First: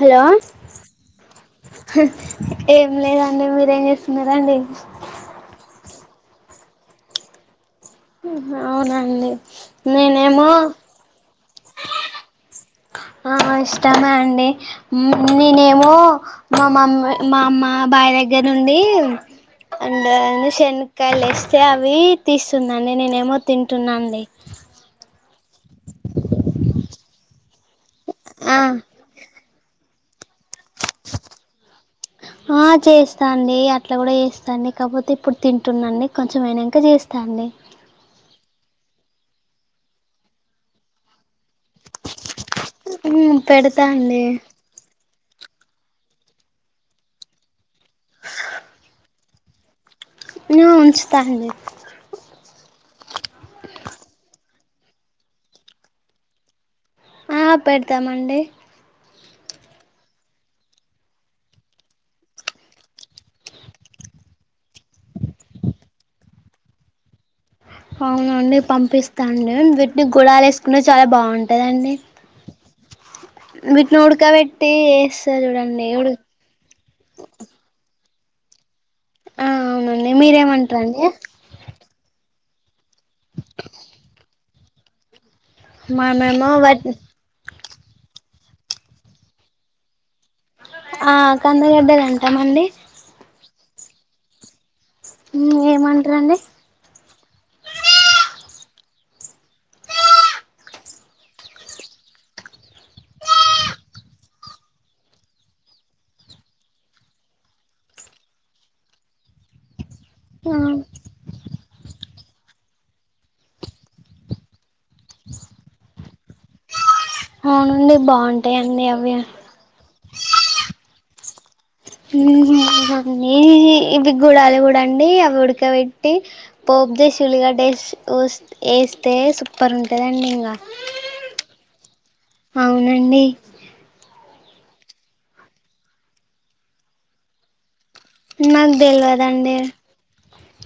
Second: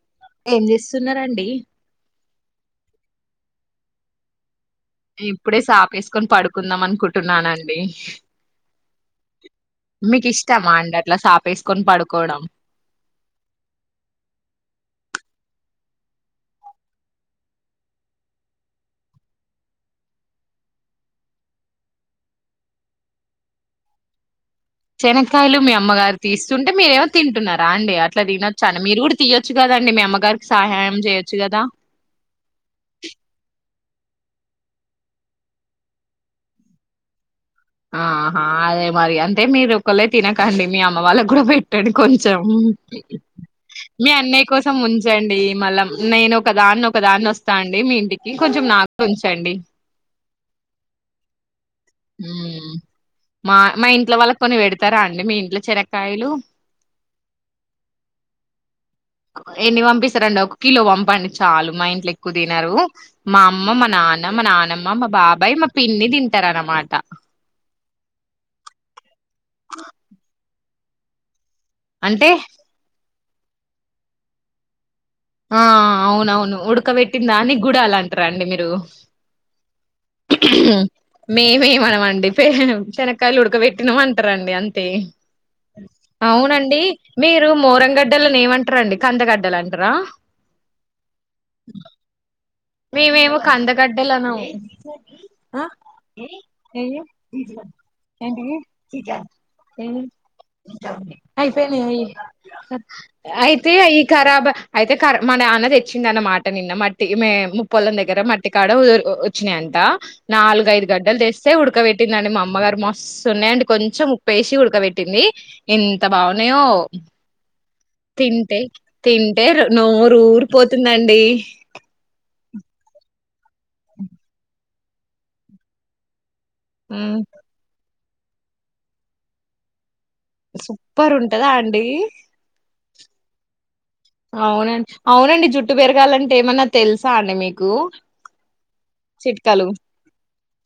Hello ఏం చేస్తున్నారండి ఏం లేదండి మీరేం చేస్తున్నారండి ఇప్పుడే సాపేసుకొని పడుకుందాం అనుకుంటున్నానండి అవునండి నేనేమో వేసుకొని పడుకోవడం ఆ ఇష్టమే అండి హ్మ్ నేనేమో మా మమ్మీ మా బాబాయి దగ్గర నుండి అండ్ ఏంది శనక్కాయలు తెస్తే అవి తీస్తుందండి. నేనేమో తింటున్నా అండి. శనకాయలు మీ అమ్మగారు తీస్తుంటే మీరేమో తింటున్నారు రాండి అట్లా ఆ తినొచ్చాండి అట్ల మీరు కూడా తీయొచ్చు కదా డి మీ అమ్మగారు ఆ చేస్తా అండి అ అట్లా కూడా చేస్తాడి కాకపోతే ఇప్పుడు తింటున్నాండి కొంచెంమయినాక చేస్తాండి ఆహా అదే మరి అంటే మీరు ఒకలే తినకండి మీ అమ్మ వాళ్ళకు కూడ్ కూడా పెట్టండి కొంచెం పెడతా మీ అండి అన్నయ్య కోసం ము ఉంచండి మళ్ళ నేను ఒక దాన్ని ఒక దాన్ని వస్తా అండి మీ ఇంటికి కొంచెం నాకు ఉంచండి ఉ ఉంచుతనులే హ్మ్ మా ఇంట్లో వాళ్ళకి కొన్ని పెడతారా అండి మీ ఇంట్లో శనక్కాయలు ఆ పెడతామండి. ఎన్ని పంపిస్తారండి ఒక కిలో పంపండి చాలు మా ఇంట్లో ఎక్కువ తినరు మా అమ్మ, మా నాన్న, మా నానమ్మ, మా బాబాయ్, మా పిన్ని తింటరు అన్నమాట ట అవునండి పంపిస్తా అండి వీటిని గుడాలేస్ నువ్వు చాలా బాగుంటావ్ అంటే వీటిని ఉడకబెట్టి వేస్తారు ఆ చూడండి ఉడు అవునవును ఉడకబెట్టిందాన్ని గుడాల్ అంట రండి మీరు ఆ అవునండి మీరేమంటారండి మేమేం అనం మండిపోయను శనక్కాయలు ఉడకబెట్టినాం అంటరండి అం తే మనమేమో అవునండి వాటి మీరు మోరం గడ్డలని ఎమంటారండి కందగడ్డలు అంటరా ఆ కందగడ్డలు ఎంతా మండి మేమేమ కందకడ్డెలాన్నా ఏమంటారంండి అయిపోయినా అయితే అయి ఖరాబ్ అయితే మన అన్న తెచ్చింది అన్నమాట నిన్న మట్ మే ముప్పొలం దగ్గర మట్టికాడ వచ్చినాయంట ఆ నాలుగుఐదు గంటలు తెస్తే ఉడకబెట్టిందండి మా అమ్మగారు మస్తున్నా అండ్ కొంచెం ఉప్ప వేసి ఉడకబెట్టింది ఎంత బాగున్నాయో అవునండి తింటే బాగుంటాయండి అవి తింటే నోరు ఊరు పోతే ఎందండి అన్నీ ఇవి గుడాల కూడా అండి అవి ఉడకబెట్టి పోబ్జేశూలిగా డే ఏ సుపర్ ఉ సూపర్ ఉంటదా అండి రండి అవునండి అవునండి జుట్టు పెరగాలంటే ఏమన్నా తెలుసా అండి మీకు నాకు తెలియదండి చిట్కాలు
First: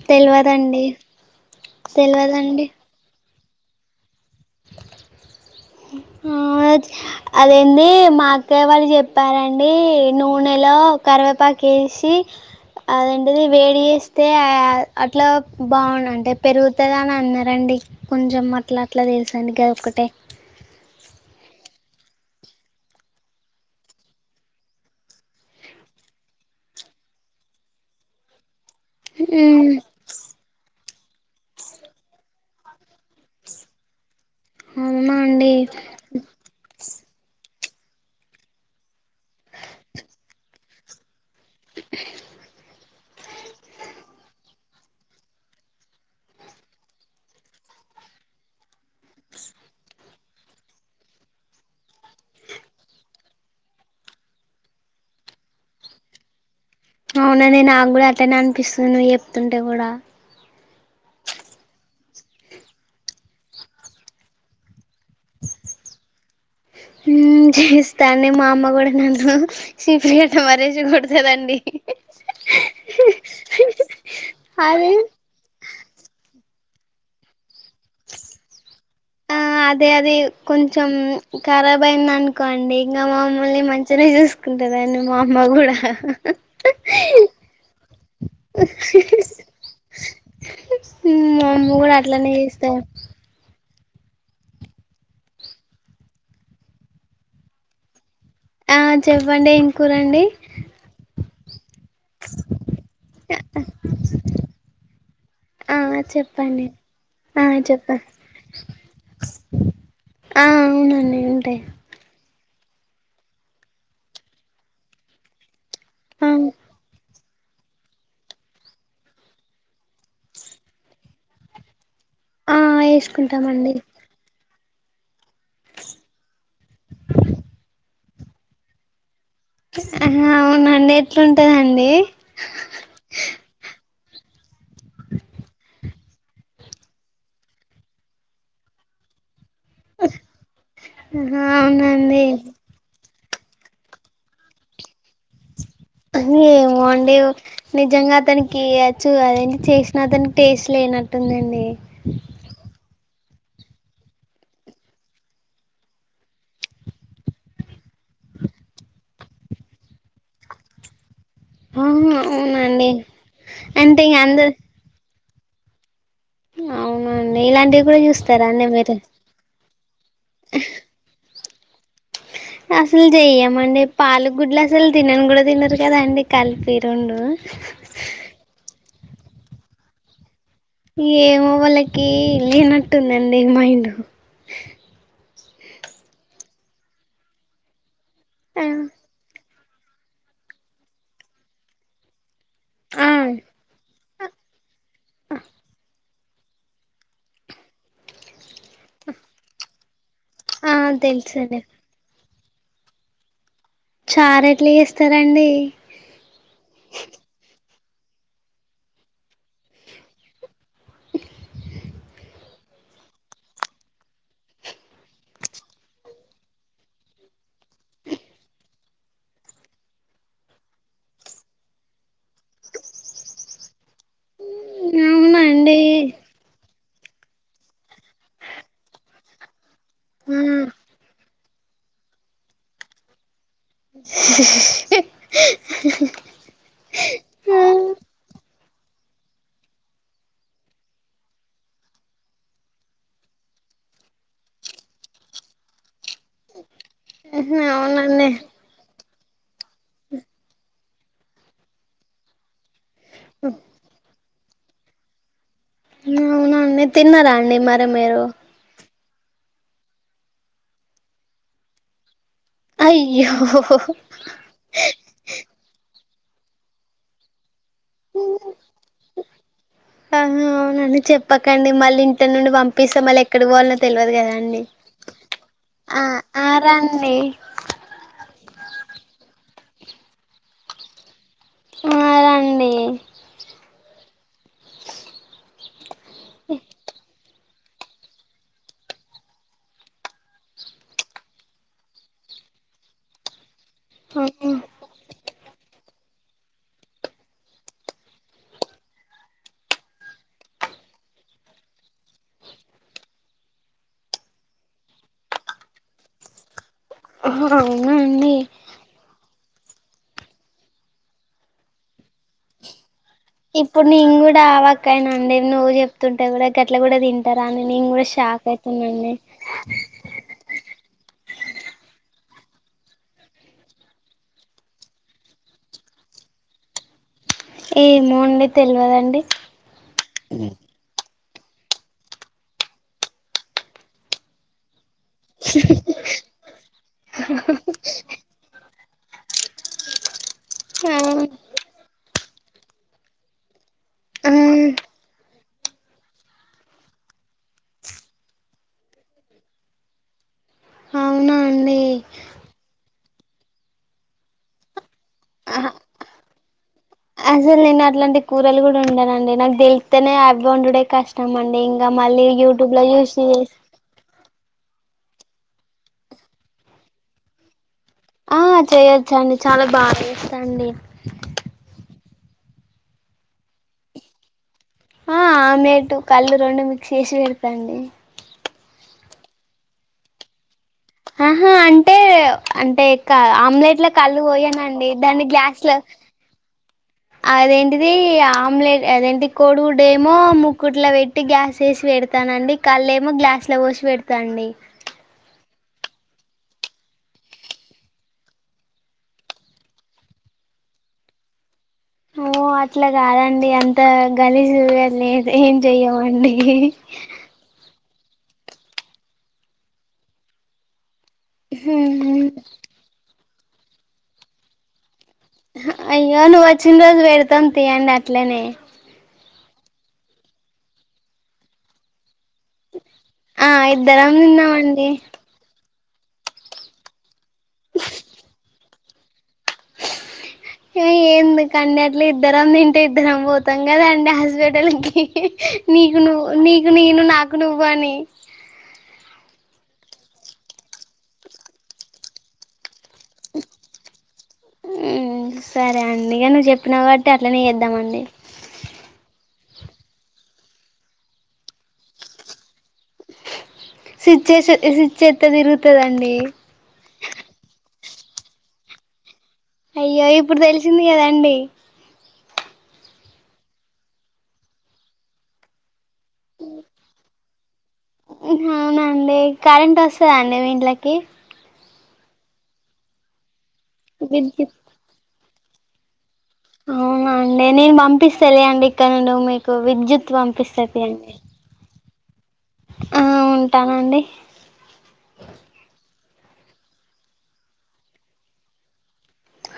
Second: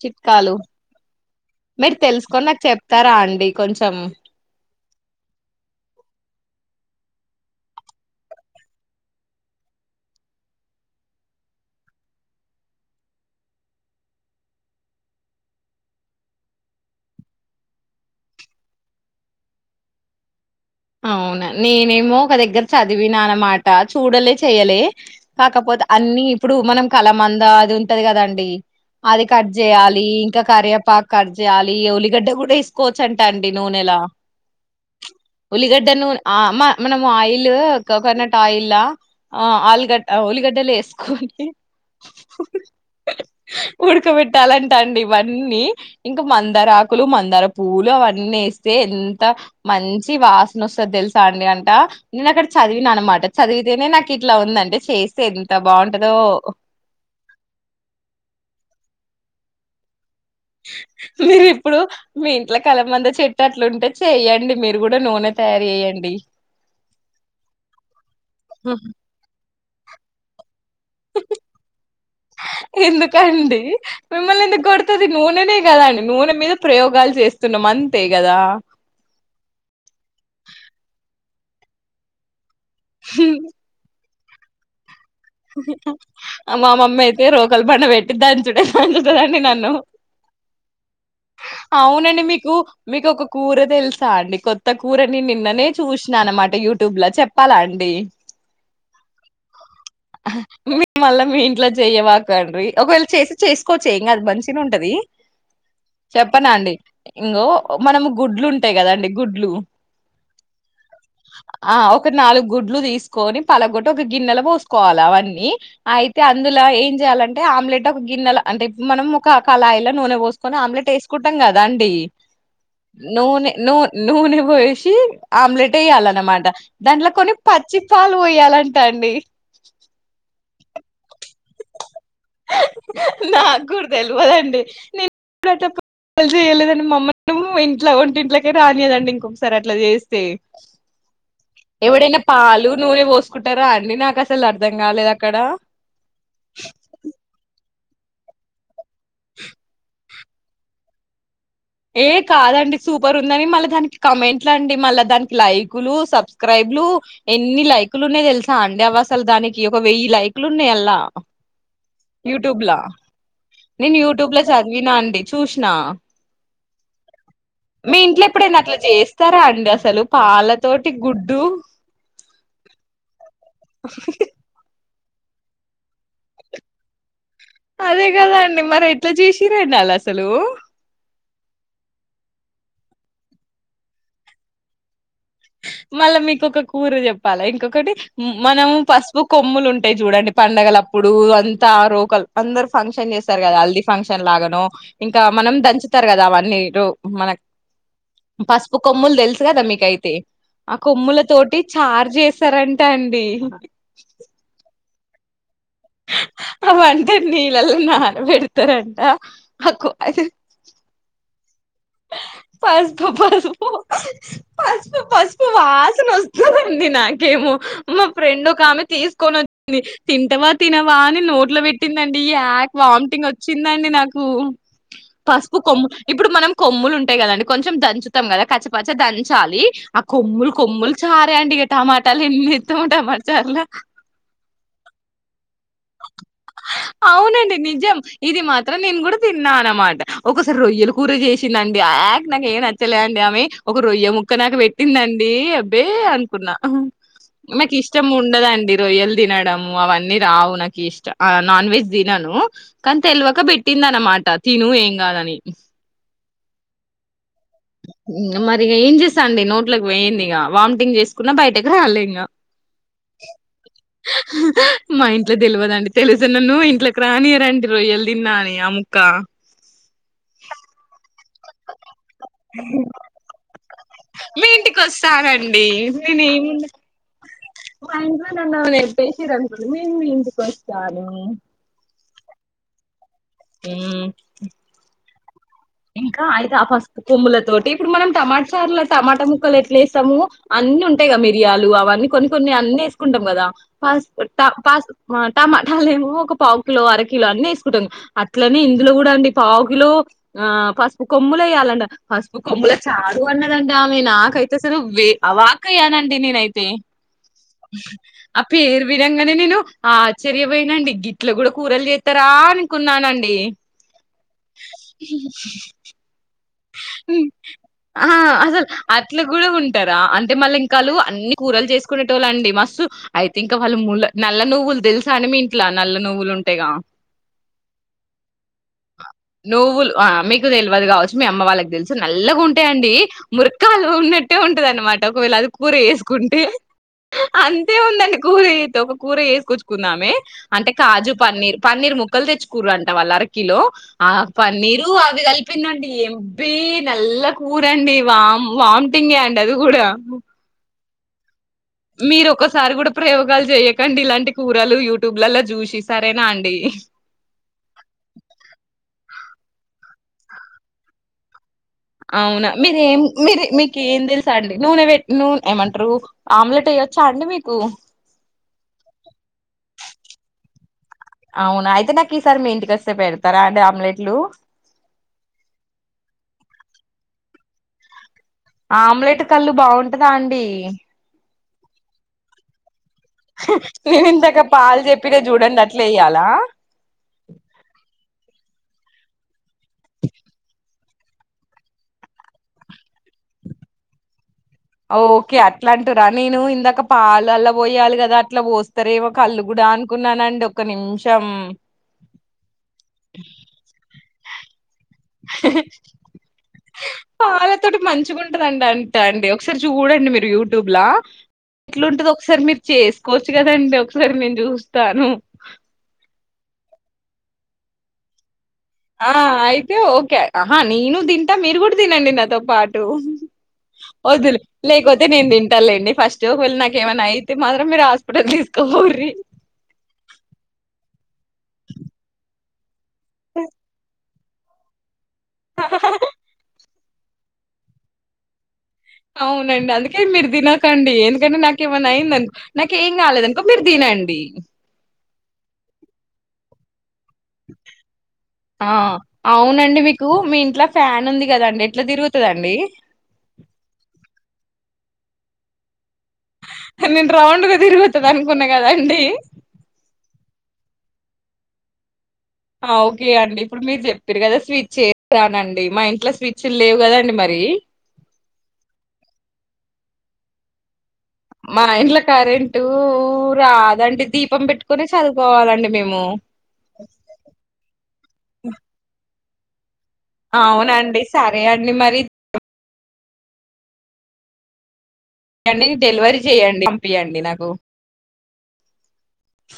చిట్కాలు తెలియదండి మీరు తెలుసుకొని నాకు తెలియదండి చెప్తారా అండి కొంచెం అదేంటి మా అక్కయ్య వాళ్ళు చెప్పారంండి నూనెలో కరివేపాక వేసి అదంటిది వేడి చేస్తే అట్లా బాగు అంటే పెరుగుతుందా అని అన్నారంండి కొంచెం అట్లా అట్లా తెలుసు అనిగా ఒకటే అవునా నేనేమో ఒక దగ్గర చదివినా అన్నమాట చూడలే చెయలే కాకపోతే అన్ని ఇప్పుడు మనం కల మంద అది ఉంటది కదాండి అది కట్ మ్మ్ చేయాలి ఇంకా కరివేపా కట్ చేయాలి ఉల్లిగడ్డ కూడా ఇసుకోవచ్చు అంట అండి నూనెలా అ ఉల్లిగడ్డను మ మనం ఆయిల్ కొకనట్ ఆయిల్ ఆ ఆల్గడ్ ఉలిగడ్డలో ఎస్కు ఉడకబెట్టాలా అండీ ఇవన్నీ ఇంకా మందారకులు మందార పువ్వులు అవన్నీ వేస్త ఎంత మం వచ్చి వాసన వస్తుంది తెలుసా అండి అంట నేను అక్కడ చదివిన అనమాట చదివితేనే నాకు ఇట్లా ఉందంటే చేస్తే ఎంత బాగుంటందో, అవునఅండి నాకు కూడా అట్టనే అనిపిస్తుందివ్ చెప్తుంటే కూడా మీరు ఇప్పుడు మీ ఇంట్లో కల మంద చెట్టు అట్లుంటే చెయ్యడి మీరు కూడా నూనె తయారు చే్యడి హు చేయిస్తా మా అమ్మ కూడా నన్ను [unintelligible] కొడతదండి ఎందుకండి మిమ్మల్ని ఎందుకు అదే కొడుతుంది నూనెనే కదండి నూనె మీద ప్రయోగాలు చేస్తున్నాం అంతే కదా ఆ అదే అది కొంచెం కరాబ్ అయింది అను కిండి ఇంకా మమ్మల్ని మంచిగానే చూసుకో ఉంటాది మా మమ్మీ అయితే రోకల బండ పెట్టి దాచూడ దాచుతుదండి నన్ను మా అమ్మ కూడా అవునండి అట్లనే మీకు చేస్తారు మీకు ఒక కూర తెలుసా అండి కొత్త కూరని నిన్ననే చూసిన అనమాట యూట్యూబ్ లో చెప్పాలా అండి ఆ చెప్పండి కూరండి మీ మల్ల మీ ఇంట్లో చేయ్యవాకుండీ ఒకవేళ చేసి చేసుకోవచ్చ ఇంగా దు మంచిగానే ఉంటది ఆ చెప్పనా చెప్పండి అండి ఆ ఇంగో చెప్ప మనం గుడ్లు ఉంటాయి కదాండి గుడ్లు ఆ అవునండి ఉంటాయి ఆ ఒక నాలుగు, గుడ్లు తీసుకొని పలగొట్ట ఒక గిన్నెలో పోసు కోవాలె అవన్నీ, అయితే ఆ అందులో ఏం చేయాలంటే అంటే ఆమ్లెట్ ఒక గిన్నెలో అంటే మనం ఒక క అలాయిలా నూనె పోసుకొని ఆమ్లెట్ వేసుకుంటాం కదా అండి, ఆ నూన వేసుకుంటామండి నూ నూనె పోయ, ఆమ్లెట్ వేయ్యాలన్నమాట దాంట్లో కొన్ని పచ్చి పాలు పోయాలంటా అండి, హ అవునండి ఎట్లువు ఉంటదండి నాకు కూడా తెలియదండి నేను ఎప్పుడు ప్రయోగాలు చేయలేదండి మా అమ్మ కూడాఇంట్లో ఒంటింట్లోకే రానియదండి ఇంకో అట్లా చేస్తే ఆహా ఎవడై అవునండి పాలు నూనె సుకుంటారా అండి నాకు అసలు అర్థం కాలేదు అక్కడ ఏమోండి నిజంగా అతనికి చ్చు అదేంటి చేసినాతనికి టేస్ట్ లేనట్టుందండి ఏ కాదండి సూప ర్ ఉందని మళ్ళా దానికి కమెంట్లు. అండి మల్ల దానికి లైకులు సబ్స్క్రయిబ్ లు ఎన్ని లైకులు ఉన్నాయయి తెలుసా అండి అవి అసలు దానికి ఒక వెయ్యి లైకులు ఉన్నాయి అల్లా, ఆహా యూట్యూబ్లా అవునండి నేను అంటే ఇంగ యూట్యూబ్ లో అందరు చదివిన అండి, చూసిన అవునండి ఇలాంటివి మీ కూడా ఇంట్లో చూస్తారా ఎప్పుడైనా అండి అట్లా మీరు చేస్తారా అండి అసలు తెలుప్ పాల తోటి గుడ్డు అసలు చెయ్యమంటే పలు గుడ్లు అసలు తినం కూడా తిన్నారురు కదా అండి కలిపి రండు లా జషిరడుడాలా ససలు ఏమో వాళ్ళకి లేనట్టుందండి మైండ్ మళ్ళా మీకు ఒకక కూర చెప్పాలా ఇంకొకటి మన పాస్బుక్ తమ్ములు ఉంటాయి చూడండి పండగల అప్పుడు అంతా రోకలు అందరు ఆ ఫంక్షన్ చేస్తారు కదా హల్దీ ఫంక్షన్ చెెల్లాగను ఇంకా మనం దంచతర కదా అవన్నీ మీరు మనకు పసుపు కొమ్ములు తెలుసు కదా మీకైతే ఆ కొమ్ముల తోటి చార్ చేసి సరే అంటే అండి చార ఎట్ల ఏ సరే అండి అ అంటే నీళ్ళలో నాన పెడతారంట ఆకు పసుపు పసుపు పసుపు పసుపు వాసన వస్తుందండి నాకేమో మా ఫ్రెండ్ ఒక ఆమె తీసుకొని వచ్చింది తింటవా తినవా అని నోట్లో పెట్టిందండి ఈ యాక్ వామిటింగ్ వచ్చిందండి నాకు పసుపు అవునండి కొమ్ము ఇప్పుడు మనం కొమ్ములు ఉంటాయి కదండి కొంచెం దంచుతాం కదా పచ్చిపచ్చచి దంచాలి ఆ కొమ్ముల్ కొమ్ముుల్ చారే అండి గ టమాటలు ఎండి త టమాట చె అవునండి నిజం ఇది మా నేను కూడా తిన్నాను అనమాట ఒకసారి రొయ్యలు కూర చేసిందిండి యాగ నాకు ఏం నచ్చలేండి ఆమె ఒక రొయ్య ముక్క నాకు పెట్టిందండి అబ్బే అ నాకు ఇష్టం అవునండి ఉండదండి రోయ్యల్ తినడము అవన్నీ రావు నాకు ఇష్ట ఆ నాన్ వెజ్ దినను కానీ తెలివక పెట్టింది అన్నమాట తిను ఏం గాదని అవునండి తిన్నారా అండి మరే మీరు మరి ఇగ ఏం చేస్తా అండి నోట్లలకు వేయంంది ఇక వామిటింగ్ చేసుకున్నా బయటకు రాలే ఇంక అయ్యో ఓదండి తెలుస్తేనన్ను ఇట్లోకి రానివారు అండి రొయ్యలు తిన్నఅని ఆ ముక్క ప్పకండి మళ్ళీ ఇట్ల నుండి పంపిస్తే మళ్ళీ ఎక్కడ పోవాలో మీ ఇంటికి వస్తానండి ఆ నేను ఆ ఏమి రండి మా ఇంట్లో నన్ను ఏమన్నా నేటేసిన్లు అనుకోండి నేన్ మీ ఇంటికి వస్తాను ఆ రండి ఉమ్ ఇంకా అయితే ఆ పసుపు కొమ్ములది. తోటి ఇప్పుడు మనం టమాటా చార్ల టమాటా ముక్కలు ఎట్లా వేస్తాము, అన్ని ఉంటాయి కద మిరియాలు అవన్నీ కొన్ని కొన్ని అన్ని వేసుకుంటాం కదా. పాస్ ట పాస్ మార్ట్ టమాటాలు ఏమో ఒక పావు కిలో అరకిలో అన్ని వేసుకుంటాంది అట్లనే ఇందులో కూడా అండి పావు కిలో ఆ పసుపు కొమ్ములు వయ్యాలంట పసుపు కొమ్ముల చారు అన్నది అండి ఆమె, నాకైతే అసలు వే అవాక అయ్యానండి నేనైతే. హా రాను అవునండి నిజంగానే నేను ఆశ్చర్యపోయిన అండి గిట్లు కూడా కూరలు చేస్తారా అనుకున్నానండి. ఇప్పుడు నీను కూడా ఆవక్కయినా నేను నువ్వు చెప్తుంటే కూడా గట్ల కూడా ఉమ్ తింటారా అని నేను కూడా ఆ షాక్ అసలు అయితునండి అట్లా కూడా ఉంటారా అంటే మళ్ళీ ఇంకాలు అన్ని కూరలు చేసుకునే తోలండి మస్తు అయితే ఇంకా వాళ్ళు ముల్ల నల్ల నువ్వులు తెలుసా అనే మీ ఇంట్లా నల్ల నువ్వులు ఉంటేగా ఏమో అండి తెల్వదండి. నువ్వులు ఆ మీకు తెల్వదు కావచ్చు మీ అమ్మ వాళ్ళకి తెలుసు నల్లగా ఉంటాయి అండి. మూర్కలువ ఉన్నట్టే ఉంటది అనమాట ఒకవేళ అది కూర చేసుకుంటే అంతే ఉందండి కూర చేతే కూర వేసుకొచ్చుకుంనామే అంటే ఆ కాజు పన్నీర్ పన్నీర్ ముక్కలు తెచ్ కూర అంట వాళ్ళు అరకిలో ఆ పన్నీరు అవి కలిపి పిన్న ఎబీ నల్ల కూరండి వామ్ వామిటింగే అండి అది కూడా అవునా అండి మీరు ఒకసారి కూడా ప్రయోగాలు చేయకండి ఇలాంటి కూరలు యూ ఆహా అసలు నేను అట్లాంటి కూరలు కూడా ఉండనండి. నాకు తెలుతానే అవి వండుడే కష్టం అండి ఇక్ అవునా మిడ్ ఏం మీరేం మీర మీకుేం తెలుస అండి నువవెట్ నూన ఏమంటారు ఆమ్లెట్ వేయొచ్చా అండి మీకు ఆ చేయొచ్చ అండి చాలా బాగా చేస్తాండి అవునా అయితే నాకు ఈసారి మీ ఇంటికి వస్తే పెడతారా అండి ఆమ్లెట్లు ఆ ఆమ్లెటు కళ్ళు రెండు మిక్స్ చేసి పెడతండి ఆమ్లెట్ కల్లు బావుంటదా అండి ఆహా అంటే అంటే ఆమ్లెట్ లో నేను కల్లు ఇందాక పాలు పోయానండి చెప్పిన దాన్ని చూడండి గ్లాస్ లో అట్లా ఎయ్యాలా అదేంటిది ఆమ్లెట్ అదేంటి కోడిగుడ్డేమో ము కుట్లో పెట్టి గ్యాస్ ఏసి పెడతాన అండి కల్లు ఏమో గ్లాస్లో పోసి పెడతా అండి ఓకే అట్లా అంటురా నేను ఇందాక పాలు అల్ల పోయాలి కదా అట్లా పోస్తారేమో కల్లు గూడా అనుకున్నానండి ఒక నిమిషం ఓ అట్లా కాదండి అంత గలీజు [unintelligible] లేదు ఏం చెయ్యమండి ముట్టుకుంటదంటండి ఒకసారి చూడండి మీరు యూట్యూబ్లా ఎట్లుంటది ఒకసారి మీరు చేసుకోవచ్ చూడండి ఒకసారి నేను చూస్తాను అయ్యో నువ్వు వచ్చిన రోజు పెడతాం తీయండి అట్లనే ఆ అయితే ఓకే ఆహా నేను తింటా మీరు కూడా తినండి నాతో పాటు ఆ ఇద్దరం వద్దులే తిన్నామండి లేకపోతే నేను తింటాలెండి ఫస్టాఫాల్ నాకేమైనా అయితే మాత్రం మీరు హాస్పిటల్ తీసుకోపోవురి ఎందు కన్నట్లు ఇద్దరం తిం ఇద్దరం పోతాం కదండి హ స్వేడేలకి [unintelligible] నీకు నువ్వు నీ నేను నాకు నువ్వాని అవునండి అందుకే మీరు తినకండి ఎందుకంటే నాకేమన్నా అయిందనుకో నాకు ఏం కాలేదనుకో మీరు తినండి సరే అండి ఇక నువ్వు చెప్పినా కాబట్టి అట్లా నీ చేద్దామండి ఆ అవునండి మీకు మీ ఇంట్లో ఫ్యాన్ ఉంది కదండి ఎట్లా తిరుగుతదండి స్విచ్ ఏసి స్విచ్చేత్తే తిరుగుతుదండి నేను రౌండ్ గా తిరుగుతుంది అనుకున్నా కదా అండి అయ్యో ఇప్పుడు తెలిసింది కదండి ఓకే అండి ఇప్పుడు మీరు చెప్పిరు కదా స్విచ్ చేసానండి మా ఇంట్లో స్విచ్లు లేవు కదాండి మరి మీక్ కరంట్ వస్తదా అండి వీళ్ళకి మా ఇండ్ల కరెంటూ రాదండి దీపం పెట్టుకునే చదువు కోవాలండి మేము అవునండి నేను పంపిస్తలే అండి ఇక్కడ నుండి ఓ మీకు. కోవిడ్చుక్. అవునాండి సరే అండి మరి. ఆహ్ ఉంటానండి. అండి డెలివరీ చెయ్యండి పంపియండి నాకు.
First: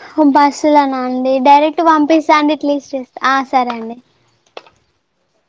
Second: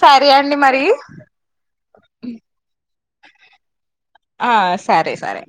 సరే అండి మరి. బస్సులనా అండి డైరెక్ట్ పంపిస్తా అండి ఎట్లీస్ట్. ఆహ్ సరే అండి. ఆహ్ సరే సరే.